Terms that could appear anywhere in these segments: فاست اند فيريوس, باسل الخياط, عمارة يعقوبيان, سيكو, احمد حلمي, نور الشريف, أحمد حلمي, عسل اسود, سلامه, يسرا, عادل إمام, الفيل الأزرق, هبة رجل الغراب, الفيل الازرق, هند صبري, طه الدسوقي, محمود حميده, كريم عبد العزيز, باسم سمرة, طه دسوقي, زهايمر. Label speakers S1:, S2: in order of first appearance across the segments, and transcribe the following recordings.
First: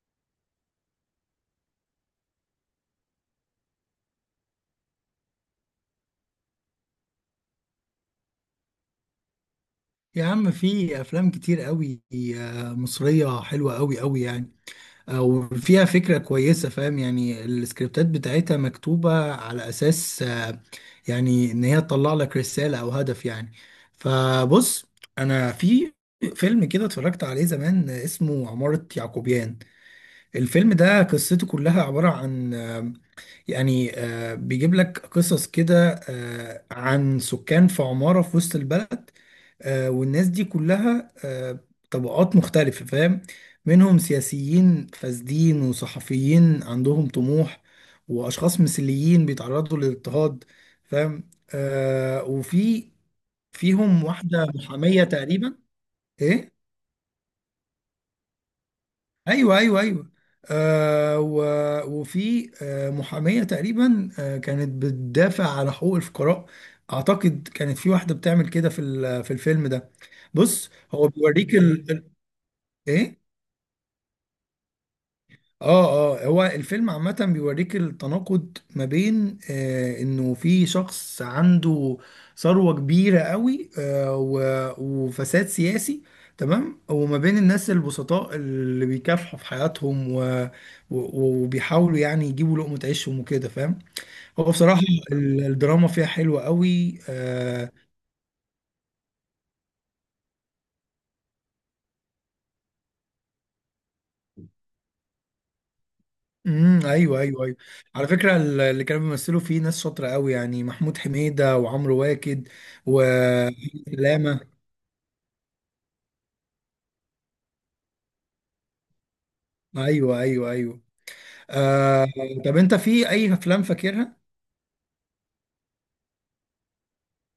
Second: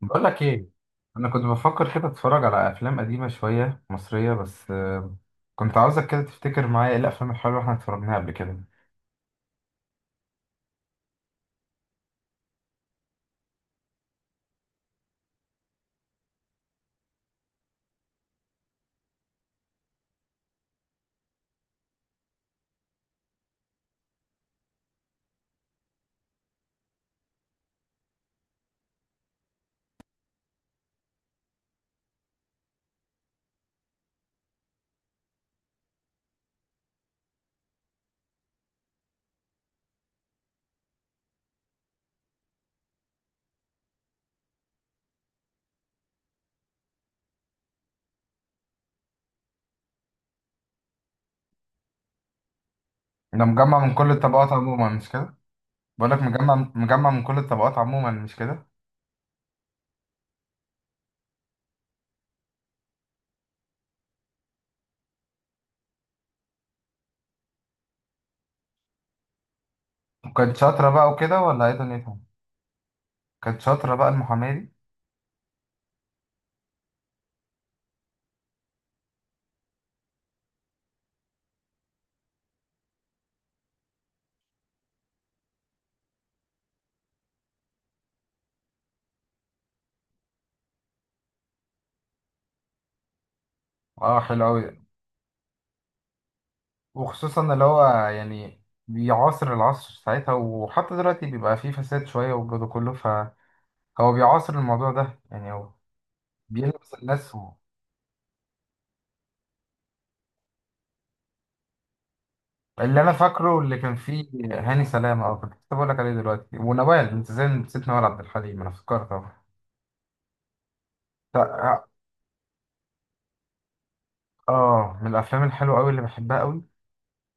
S1: بقول لك ايه. انا كنت بفكر كده اتفرج على افلام قديمه شويه مصريه بس كنت عاوزك كده تفتكر معايا ايه الافلام الحلوه اللي احنا اتفرجناها قبل كده.
S2: يا عم، في افلام كتير قوي، مصريه حلوه قوي قوي. يعني وفيها فكره كويسه. فاهم؟ يعني السكريبتات بتاعتها مكتوبه على اساس يعني ان هي تطلع لك رساله او هدف يعني. فبص، انا في فيلم كده اتفرجت عليه زمان اسمه عمارة يعقوبيان. الفيلم ده قصته كلها عبارة عن بيجيب لك قصص كده عن سكان في عمارة في وسط البلد. والناس دي كلها طبقات مختلفة. فاهم؟ منهم سياسيين فاسدين، وصحفيين عندهم طموح، وأشخاص مثليين بيتعرضوا للاضطهاد. فاهم؟ آه، وفي
S1: انا مجمع من
S2: فيهم
S1: كل
S2: واحدة
S1: الطبقات عموما،
S2: محامية
S1: مش كده؟
S2: تقريبا.
S1: بقول لك مجمع
S2: إيه؟
S1: مجمع من كل الطبقات عموما، مش كده؟
S2: أيوه أيوه أيوه. آه و... وفي محامية تقريبا كانت بتدافع على حقوق الفقراء. أعتقد كانت في واحدة بتعمل كده في الفيلم ده.
S1: وكانت
S2: بص،
S1: شاطره
S2: هو
S1: بقى وكده
S2: بيوريك
S1: ولا ايه دنيتها؟
S2: إيه،
S1: كانت شاطره بقى المحاماه دي؟
S2: اه اه. هو الفيلم عامة بيوريك التناقض ما بين انه في شخص عنده ثروة كبيرة قوي، وفساد سياسي. تمام. وما بين الناس البسطاء اللي بيكافحوا في حياتهم وبيحاولوا يعني يجيبوا لقمة عيشهم وكده. فاهم؟
S1: اه،
S2: هو
S1: حلو قوي.
S2: بصراحة الدراما فيها حلوة قوي
S1: وخصوصا اللي هو يعني بيعاصر العصر ساعتها، وحتى دلوقتي بيبقى فيه فساد شويه والجو ده كله، فهو بيعاصر الموضوع ده يعني. هو
S2: امم،
S1: بيلبس
S2: ايوه
S1: الناس.
S2: ايوه ايوه. على فكره، اللي كانوا بيمثلوا فيه ناس شاطره قوي يعني، محمود حميده وعمرو واكد
S1: اللي
S2: و
S1: انا فاكره اللي كان فيه
S2: سلامه.
S1: هاني سلامه. اه، كنت لسه بقول لك عليه دلوقتي، ونوال. انت ازاي نسيت نوال عبد الحليم؟ انا افتكرت اهو.
S2: ايوه ايوه ايوه.
S1: تا- اه
S2: آه. طب انت في اي افلام فاكرها؟
S1: من الافلام الحلوه قوي اللي بحبها قوي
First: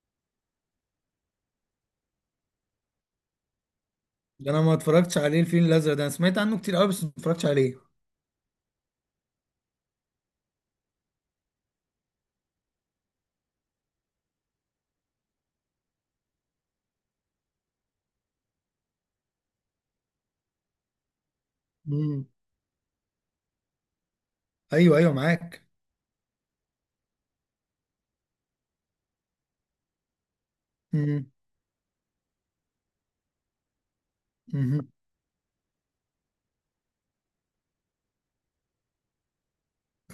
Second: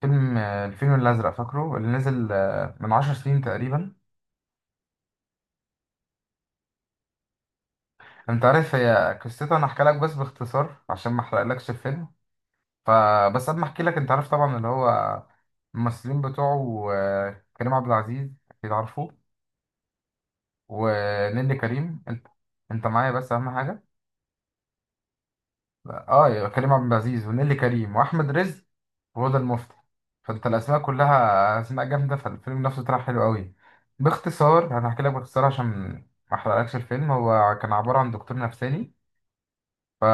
S1: فيلم الفيل الازرق، فاكره؟ اللي نزل من 10 سنين تقريبا.
S2: ده انا ما اتفرجتش عليه، الفيل الازرق ده انا سمعت عنه كتير قوي بس ما اتفرجتش عليه.
S1: انت عارف هي قصته؟ انا احكي لك بس باختصار عشان ما احرقلكش الفيلم. فبس قبل ما احكي لك، انت عارف طبعا اللي هو الممثلين بتوعه كريم عبد العزيز، اكيد عارفه، ونيللي كريم.
S2: امم.
S1: انت معايا؟ بس اهم حاجه.
S2: ايوه ايوه معاك.
S1: اه، يبقى كريم عبد العزيز ونيلي كريم واحمد رزق وهدى المفتي. فانت الاسماء
S2: امم.
S1: كلها اسماء جامده، فالفيلم نفسه طلع حلو قوي. باختصار
S2: امم.
S1: انا هحكي لك باختصار عشان ما احرقلكش الفيلم. هو كان عباره عن دكتور نفساني،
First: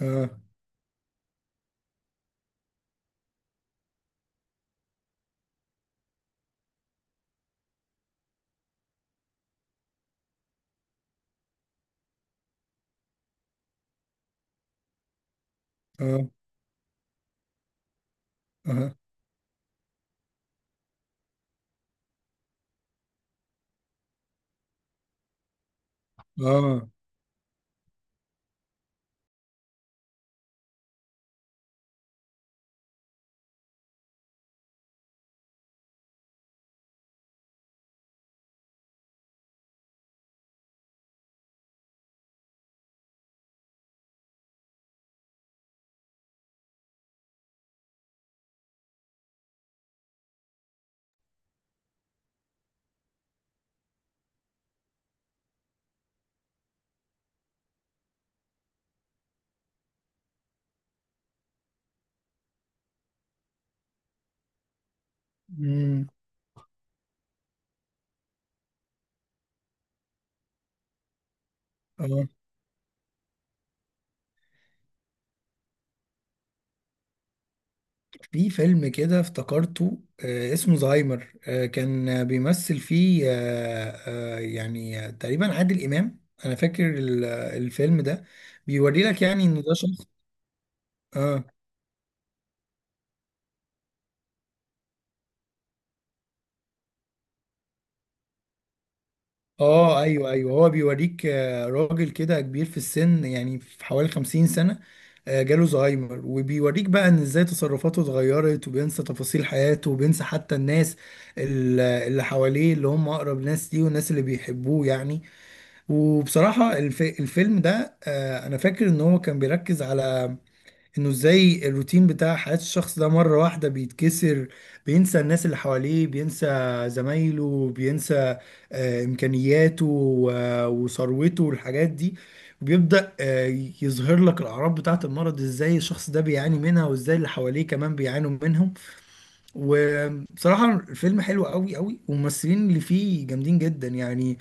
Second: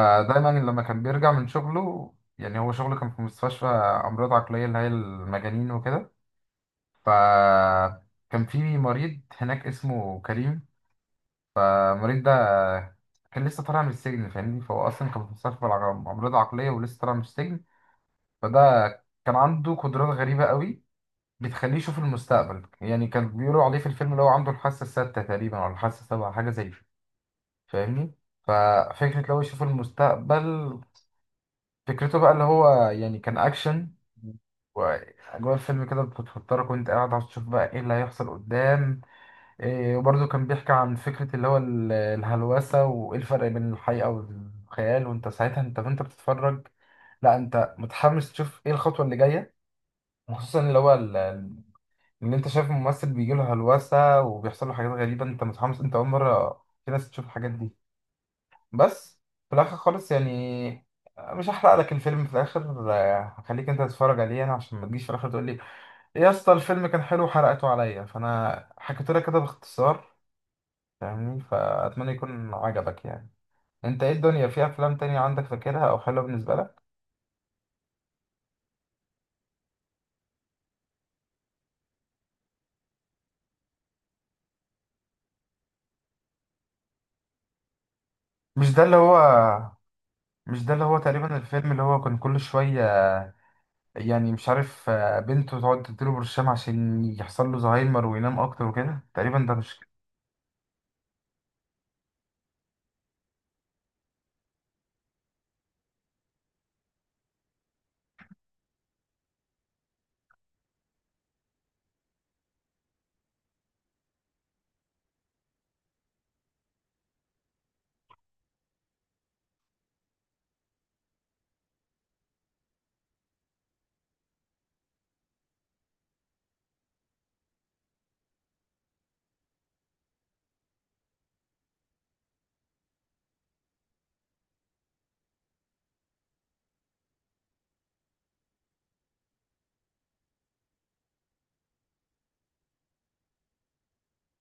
S2: اه
S1: لما كان بيرجع من شغله يعني، هو شغله كان في مستشفى امراض عقليه، اللي هي المجانين وكده. فكان في مريض هناك اسمه كريم. المريض ده كان لسه طالع من السجن، فاهمني؟ فهو اصلا كان في مستشفى
S2: اه
S1: امراض عقليه ولسه طالع من السجن. فده
S2: اه
S1: كان عنده قدرات غريبة قوي، بتخليه يشوف المستقبل. يعني كان بيقولوا عليه في الفيلم اللي هو عنده الحاسة الستة تقريبا أو الحاسة السابعة، حاجة زي كده،
S2: اه.
S1: فاهمني؟ ففكرة لو يشوف المستقبل، فكرته بقى اللي هو يعني كان أكشن، وأجواء الفيلم كده بتفطرك وأنت قاعد عشان تشوف بقى إيه اللي هيحصل قدام. إيه، وبرضه كان بيحكي عن فكرة اللي هو الهلوسة وإيه الفرق بين الحقيقة والخيال، وأنت ساعتها أنت بتتفرج، لا، أنت متحمس تشوف إيه الخطوة اللي جاية. وخصوصا اللي هو ان انت شايف ممثل بيجي له هلوسه وبيحصل له حاجات غريبه، انت متحمس، انت اول مره في ناس تشوف الحاجات دي. بس في الاخر خالص يعني، مش هحرق لك الفيلم في الاخر. هخليك انت تتفرج عليه انا، عشان ما تجيش في الاخر تقول لي
S2: امم.
S1: "إيه يا اسطى الفيلم كان حلو وحرقته عليا". فانا حكيت لك كده باختصار، فاهمني؟ فاتمنى
S2: اه.
S1: يكون عجبك يعني. انت ايه الدنيا، في افلام تانية عندك فاكرها او حلوه بالنسبه لك؟
S2: في فيلم كده افتكرته اسمه زهايمر. كان بيمثل فيه تقريبا عادل إمام. أنا فاكر الفيلم ده
S1: مش ده اللي
S2: بيوري
S1: هو؟
S2: لك يعني إن ده شخص.
S1: مش ده اللي هو تقريبا؟
S2: آه
S1: الفيلم اللي هو كان كل شويه يعني، مش عارف، بنته تقعد تديله برشام عشان يحصل له زهايمر وينام اكتر وكده، تقريبا، ده مش؟
S2: آه، أيوه أيوه. هو بيوريك راجل كده كبير في السن يعني في حوالي 50 سنة. جاله زهايمر وبيوريك بقى إن إزاي تصرفاته اتغيرت، وبينسى تفاصيل حياته، وبينسى حتى الناس اللي حواليه، اللي هم أقرب ناس ليه والناس اللي بيحبوه يعني. وبصراحة الفيلم ده أنا فاكر إن هو كان بيركز على إنه إزاي الروتين بتاع حياة الشخص ده مرة واحدة بيتكسر. بينسى الناس اللي حواليه، بينسى زمايله، بينسى إمكانياته وثروته والحاجات دي. وبيبدأ يظهر لك الأعراض بتاعة المرض، إزاي الشخص ده بيعاني منها وإزاي اللي حواليه كمان بيعانوا منهم. وبصراحة الفيلم حلو قوي قوي، والممثلين اللي فيه جامدين جدا يعني.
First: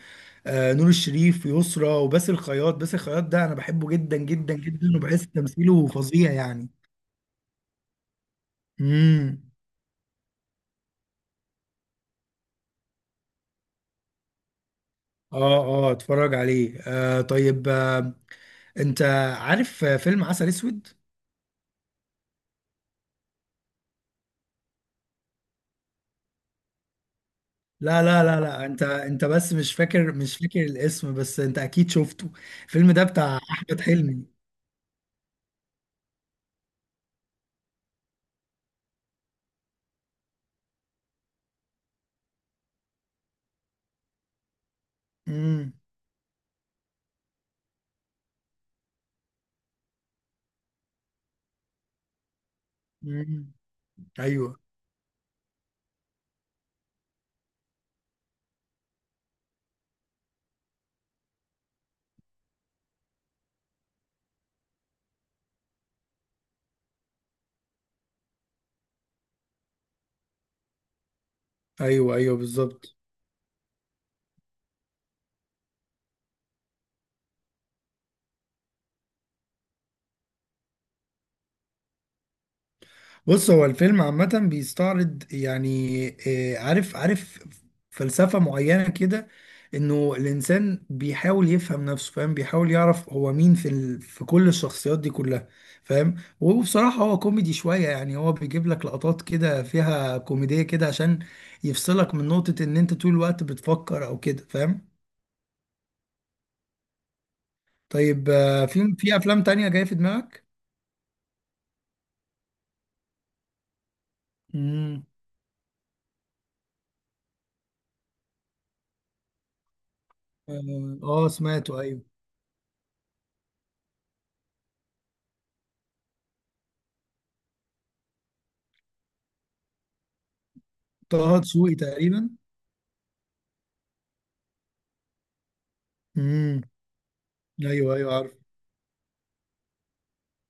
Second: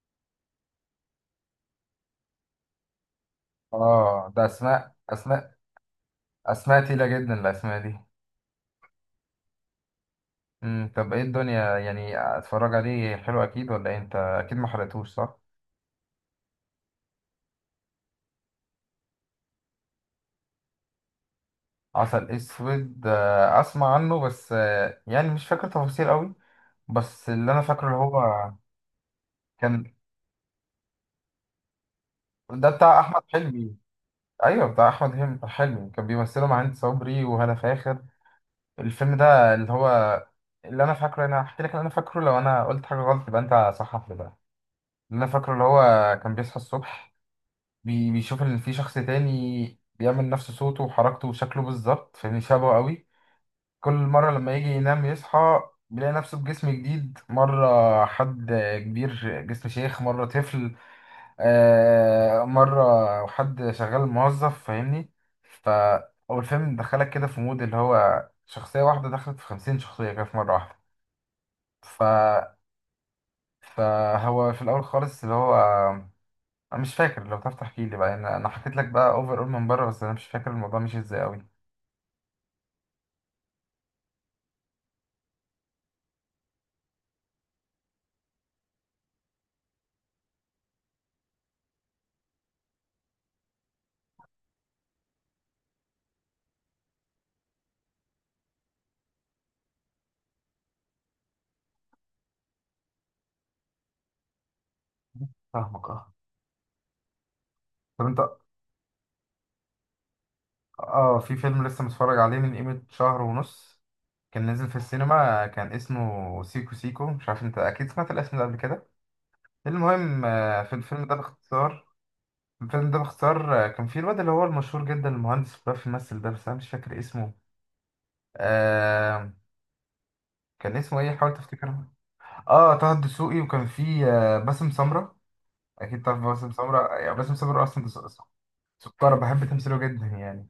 S2: آه، نور الشريف، يسرا، وباسل الخياط. باسل الخياط ده انا بحبه جدا
S1: اه، ده
S2: جدا جدا،
S1: اسماء،
S2: وبحس
S1: اسماء
S2: تمثيله فظيع يعني.
S1: اسماء تقيلة جدا الاسماء دي.
S2: امم.
S1: طب ايه الدنيا يعني، اتفرج عليه، حلو اكيد ولا إيه؟ انت اكيد ما حرقتوش، صح؟
S2: اه اه، اتفرج عليه. آه طيب، انت عارف فيلم عسل اسود؟
S1: عسل اسود، اسمع عنه بس، يعني مش فاكر تفاصيل قوي. بس اللي انا فاكره اللي
S2: لا لا لا
S1: هو
S2: لا، انت بس مش
S1: كان،
S2: فاكر، مش فاكر الاسم، بس انت اكيد شفته.
S1: ده
S2: الفيلم
S1: بتاع
S2: ده
S1: احمد
S2: بتاع
S1: حلمي؟
S2: احمد حلمي.
S1: ايوه، بتاع احمد حلمي كان بيمثله مع هند صبري وهالة فاخر. الفيلم ده اللي هو، اللي انا فاكره، انا هحكي لك اللي انا فاكره، لو انا قلت حاجه غلط يبقى انت صحح لي بقى. اللي انا فاكره اللي
S2: امم.
S1: هو كان بيصحى الصبح، بيشوف ان في شخص تاني بيعمل نفس صوته وحركته وشكله بالظبط، فاهمني؟ شبهه قوي.
S2: امم.
S1: كل مرة لما
S2: ايوه
S1: يجي ينام يصحى بيلاقي نفسه بجسم جديد. مرة حد كبير جسم شيخ، مرة طفل، مرة حد شغال موظف، فاهمني؟ ف، هو الفيلم دخلك كده في مود اللي هو شخصية واحدة دخلت في 50 شخصية كده في مرة واحدة. ف،
S2: ايوه ايوه بالظبط.
S1: فهو في الأول خالص اللي هو، أنا مش فاكر. لو تعرف تحكي لي بقى، أنا حكيت لك بقى أوفر، أول من بره، بس أنا مش فاكر الموضوع مشي إزاي أوي.
S2: بص، هو الفيلم عامة بيستعرض يعني عارف عارف فلسفة معينة كده. انه الانسان بيحاول يفهم نفسه. فاهم؟ بيحاول يعرف هو مين في كل الشخصيات دي كلها. فاهم؟ وبصراحة هو كوميدي شوية يعني، هو بيجيب لك لقطات كده فيها كوميدية كده عشان يفصلك من نقطة ان انت طول الوقت بتفكر او كده. فاهم؟
S1: فاهمك. اه، طب أنت.
S2: طيب في افلام تانية جاية في دماغك؟
S1: اه، في فيلم لسه متفرج عليه من قيمة شهر ونص، كان نزل في
S2: امم.
S1: السينما، كان اسمه سيكو سيكو، مش عارف، انت اكيد سمعت الاسم ده قبل كده. المهم، في
S2: اه.
S1: الفيلم ده
S2: سمعته،
S1: باختصار.
S2: ايوه.
S1: كان فيه الواد اللي هو المشهور جدا، المهندس اللي بيعرف يمثل ده، بس انا مش فاكر اسمه. آه، كان اسمه ايه؟ حاول
S2: طه دسوقي
S1: تفتكره.
S2: تقريبا.
S1: اه، طه الدسوقي، وكان فيه آه باسم سمرة، اكيد تعرف باسم
S2: امم،
S1: سمرة يعني. باسم سمرة اصلا
S2: ايوه
S1: ده
S2: ايوه عارف.
S1: سكارة، بحب تمثيله جدا يعني.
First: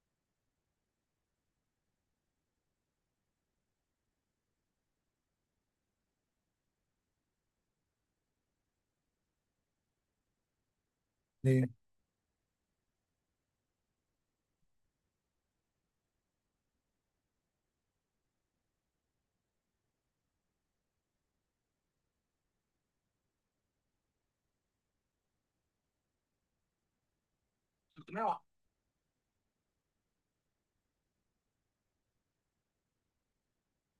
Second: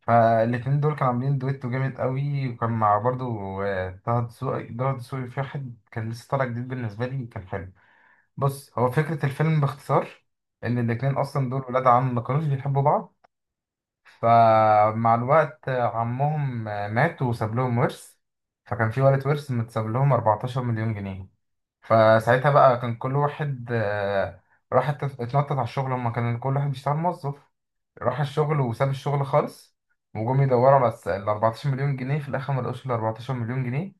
S1: فالاتنين دول كانوا عاملين دويتو جامد قوي، وكان مع برضو طه دسوقي، في واحد كان لسه طالع جديد بالنسبة لي، كان حلو. بص، هو فكرة الفيلم باختصار إن الاتنين أصلا دول
S2: ايه،
S1: ولاد عم، ما كانوش بيحبوا بعض. فمع الوقت عمهم مات وساب لهم ورث، فكان في ولد ورث متساب لهم 14 مليون جنيه. فساعتها بقى كان كل واحد راح اتنطط على الشغل. هما كان كل واحد بيشتغل موظف، راح
S2: اقنعه.
S1: الشغل وساب الشغل خالص، وجم يدوروا على ال 14 مليون جنيه. في الاخر ما لقوش ال 14 مليون جنيه،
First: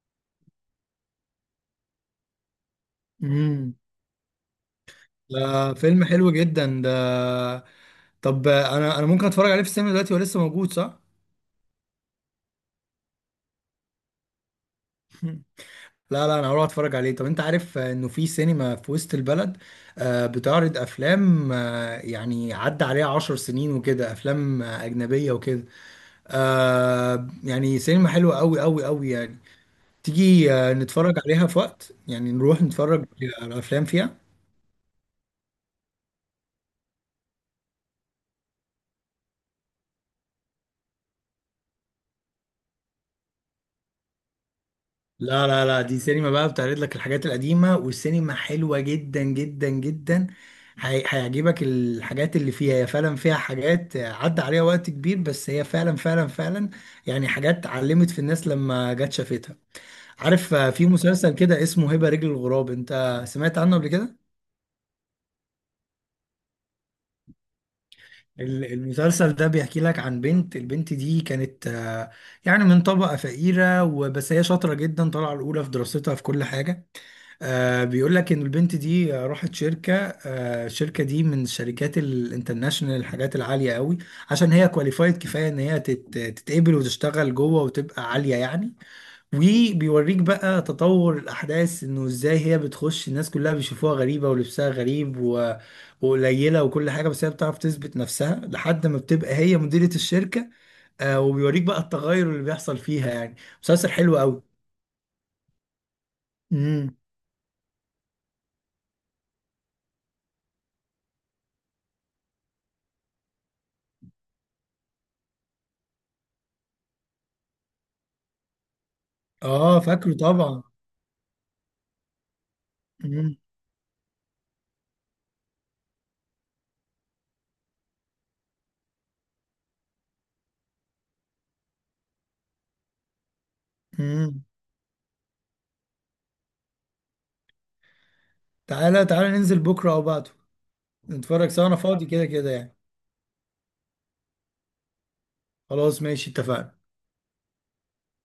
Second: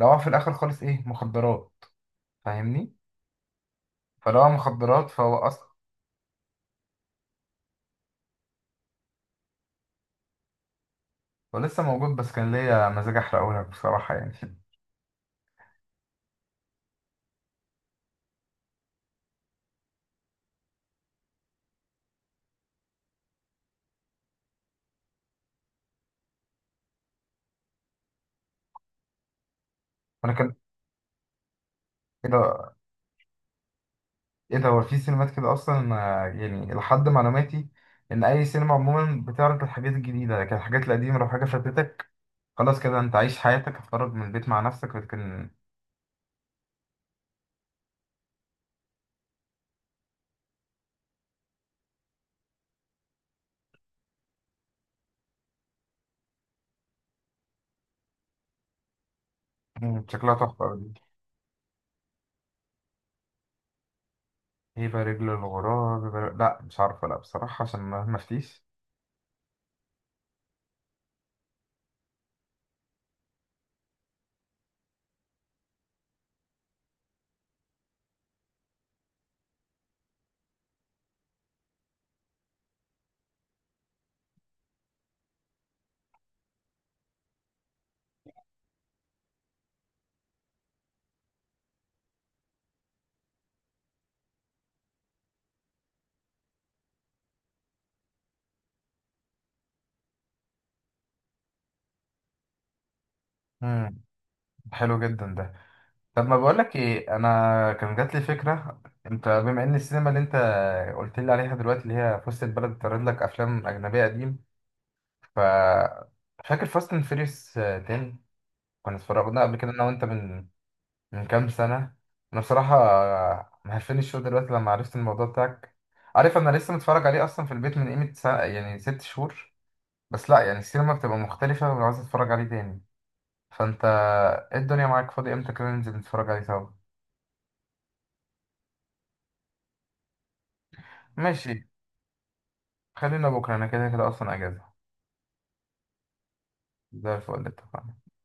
S1: لقوها في الاخر خالص، ايه، مخدرات، فاهمني؟
S2: امم.
S1: فلقوها مخدرات. فهو اصلا
S2: ده فيلم حلو جدا ده. طب انا ممكن اتفرج عليه في السينما دلوقتي؟ هو لسه موجود صح؟
S1: ولسه موجود، بس كان ليا مزاج احرقه لك بصراحة يعني
S2: لا لا، انا هروح اتفرج عليه. طب انت عارف انه في سينما في وسط البلد بتعرض افلام يعني عدى عليها 10 سنين وكده، افلام اجنبية وكده. يعني سينما حلوة قوي قوي قوي يعني.
S1: وانا
S2: تيجي
S1: كان
S2: نتفرج عليها في وقت؟
S1: ايه
S2: يعني نروح
S1: ده،
S2: نتفرج على افلام فيها.
S1: ايه ده؟ هو في سينمات كده اصلا يعني، لحد معلوماتي ان اي سينما عموما بتعرض الحاجات الجديدة، لكن الحاجات القديمة، لو حاجة فاتتك خلاص كده، انت عايش حياتك، هتخرج من البيت مع نفسك
S2: لا
S1: لكن.
S2: لا لا، دي سينما بقى بتعرض لك الحاجات القديمة، والسينما حلوة جدا جدا جدا. هيعجبك الحاجات اللي فيها. هي فعلا فيها حاجات عدى عليها وقت كبير، بس هي فعلا فعلا فعلا يعني حاجات علمت في الناس لما جت شافتها.
S1: شكلها
S2: عارف
S1: تحفة أوي
S2: في
S1: دي.
S2: مسلسل كده اسمه هبة رجل الغراب، انت سمعت عنه قبل كده؟
S1: هيبة رجل الغراب، لا، مش عارفة، لا بصراحة، عشان ما افتيش.
S2: المسلسل ده بيحكي لك عن بنت. البنت دي كانت يعني من طبقة فقيرة، وبس هي شاطرة جدا طالعة الأولى في دراستها في كل حاجة. آه، بيقول لك ان البنت دي راحت شركه. الشركه دي من الشركات الانترناشونال، الحاجات العاليه قوي، عشان هي كواليفايد كفايه ان هي تتقبل وتشتغل جوه وتبقى عاليه يعني. وبيوريك بقى تطور الاحداث انه ازاي هي بتخش الناس كلها بيشوفوها غريبه ولبسها غريب وقليله وكل حاجه، بس هي بتعرف تثبت نفسها لحد ما بتبقى هي مديره الشركه. آه، وبيوريك بقى التغير اللي بيحصل فيها يعني. مسلسل
S1: مم،
S2: حلو قوي.
S1: حلو جدا ده. طب ما بقولك
S2: امم.
S1: ايه، انا كان جات لي فكرة، انت بما ان السينما اللي انت قلت لي عليها دلوقتي، اللي هي في وسط البلد، بتعرض لك افلام اجنبية قديم. ف، فاكر فاست اند فيريوس 10؟ كنا اتفرجنا قبل كده
S2: اه،
S1: انا وانت
S2: فاكره
S1: من
S2: طبعا.
S1: من كام سنة. أنا بصراحة
S2: امم.
S1: مهفني الشو دلوقتي لما عرفت الموضوع بتاعك. عارف، أنا لسه متفرج عليه أصلا في البيت من قيمة سنة يعني 6 شهور. بس لأ، يعني السينما بتبقى مختلفة، وعاوز أتفرج عليه تاني. فأنت
S2: مم.
S1: إيه الدنيا، معاك فاضي إمتى كده ننزل نتفرج عليه سوا؟
S2: تعالى تعالى ننزل بكرة أو بعده، نتفرج سوا.
S1: ماشي،
S2: أنا فاضي كده كده يعني.
S1: خلينا بكرة، أنا كده كده أصلا أجازة.
S2: خلاص، ماشي، اتفقنا.
S1: زي الفل، اتفقنا.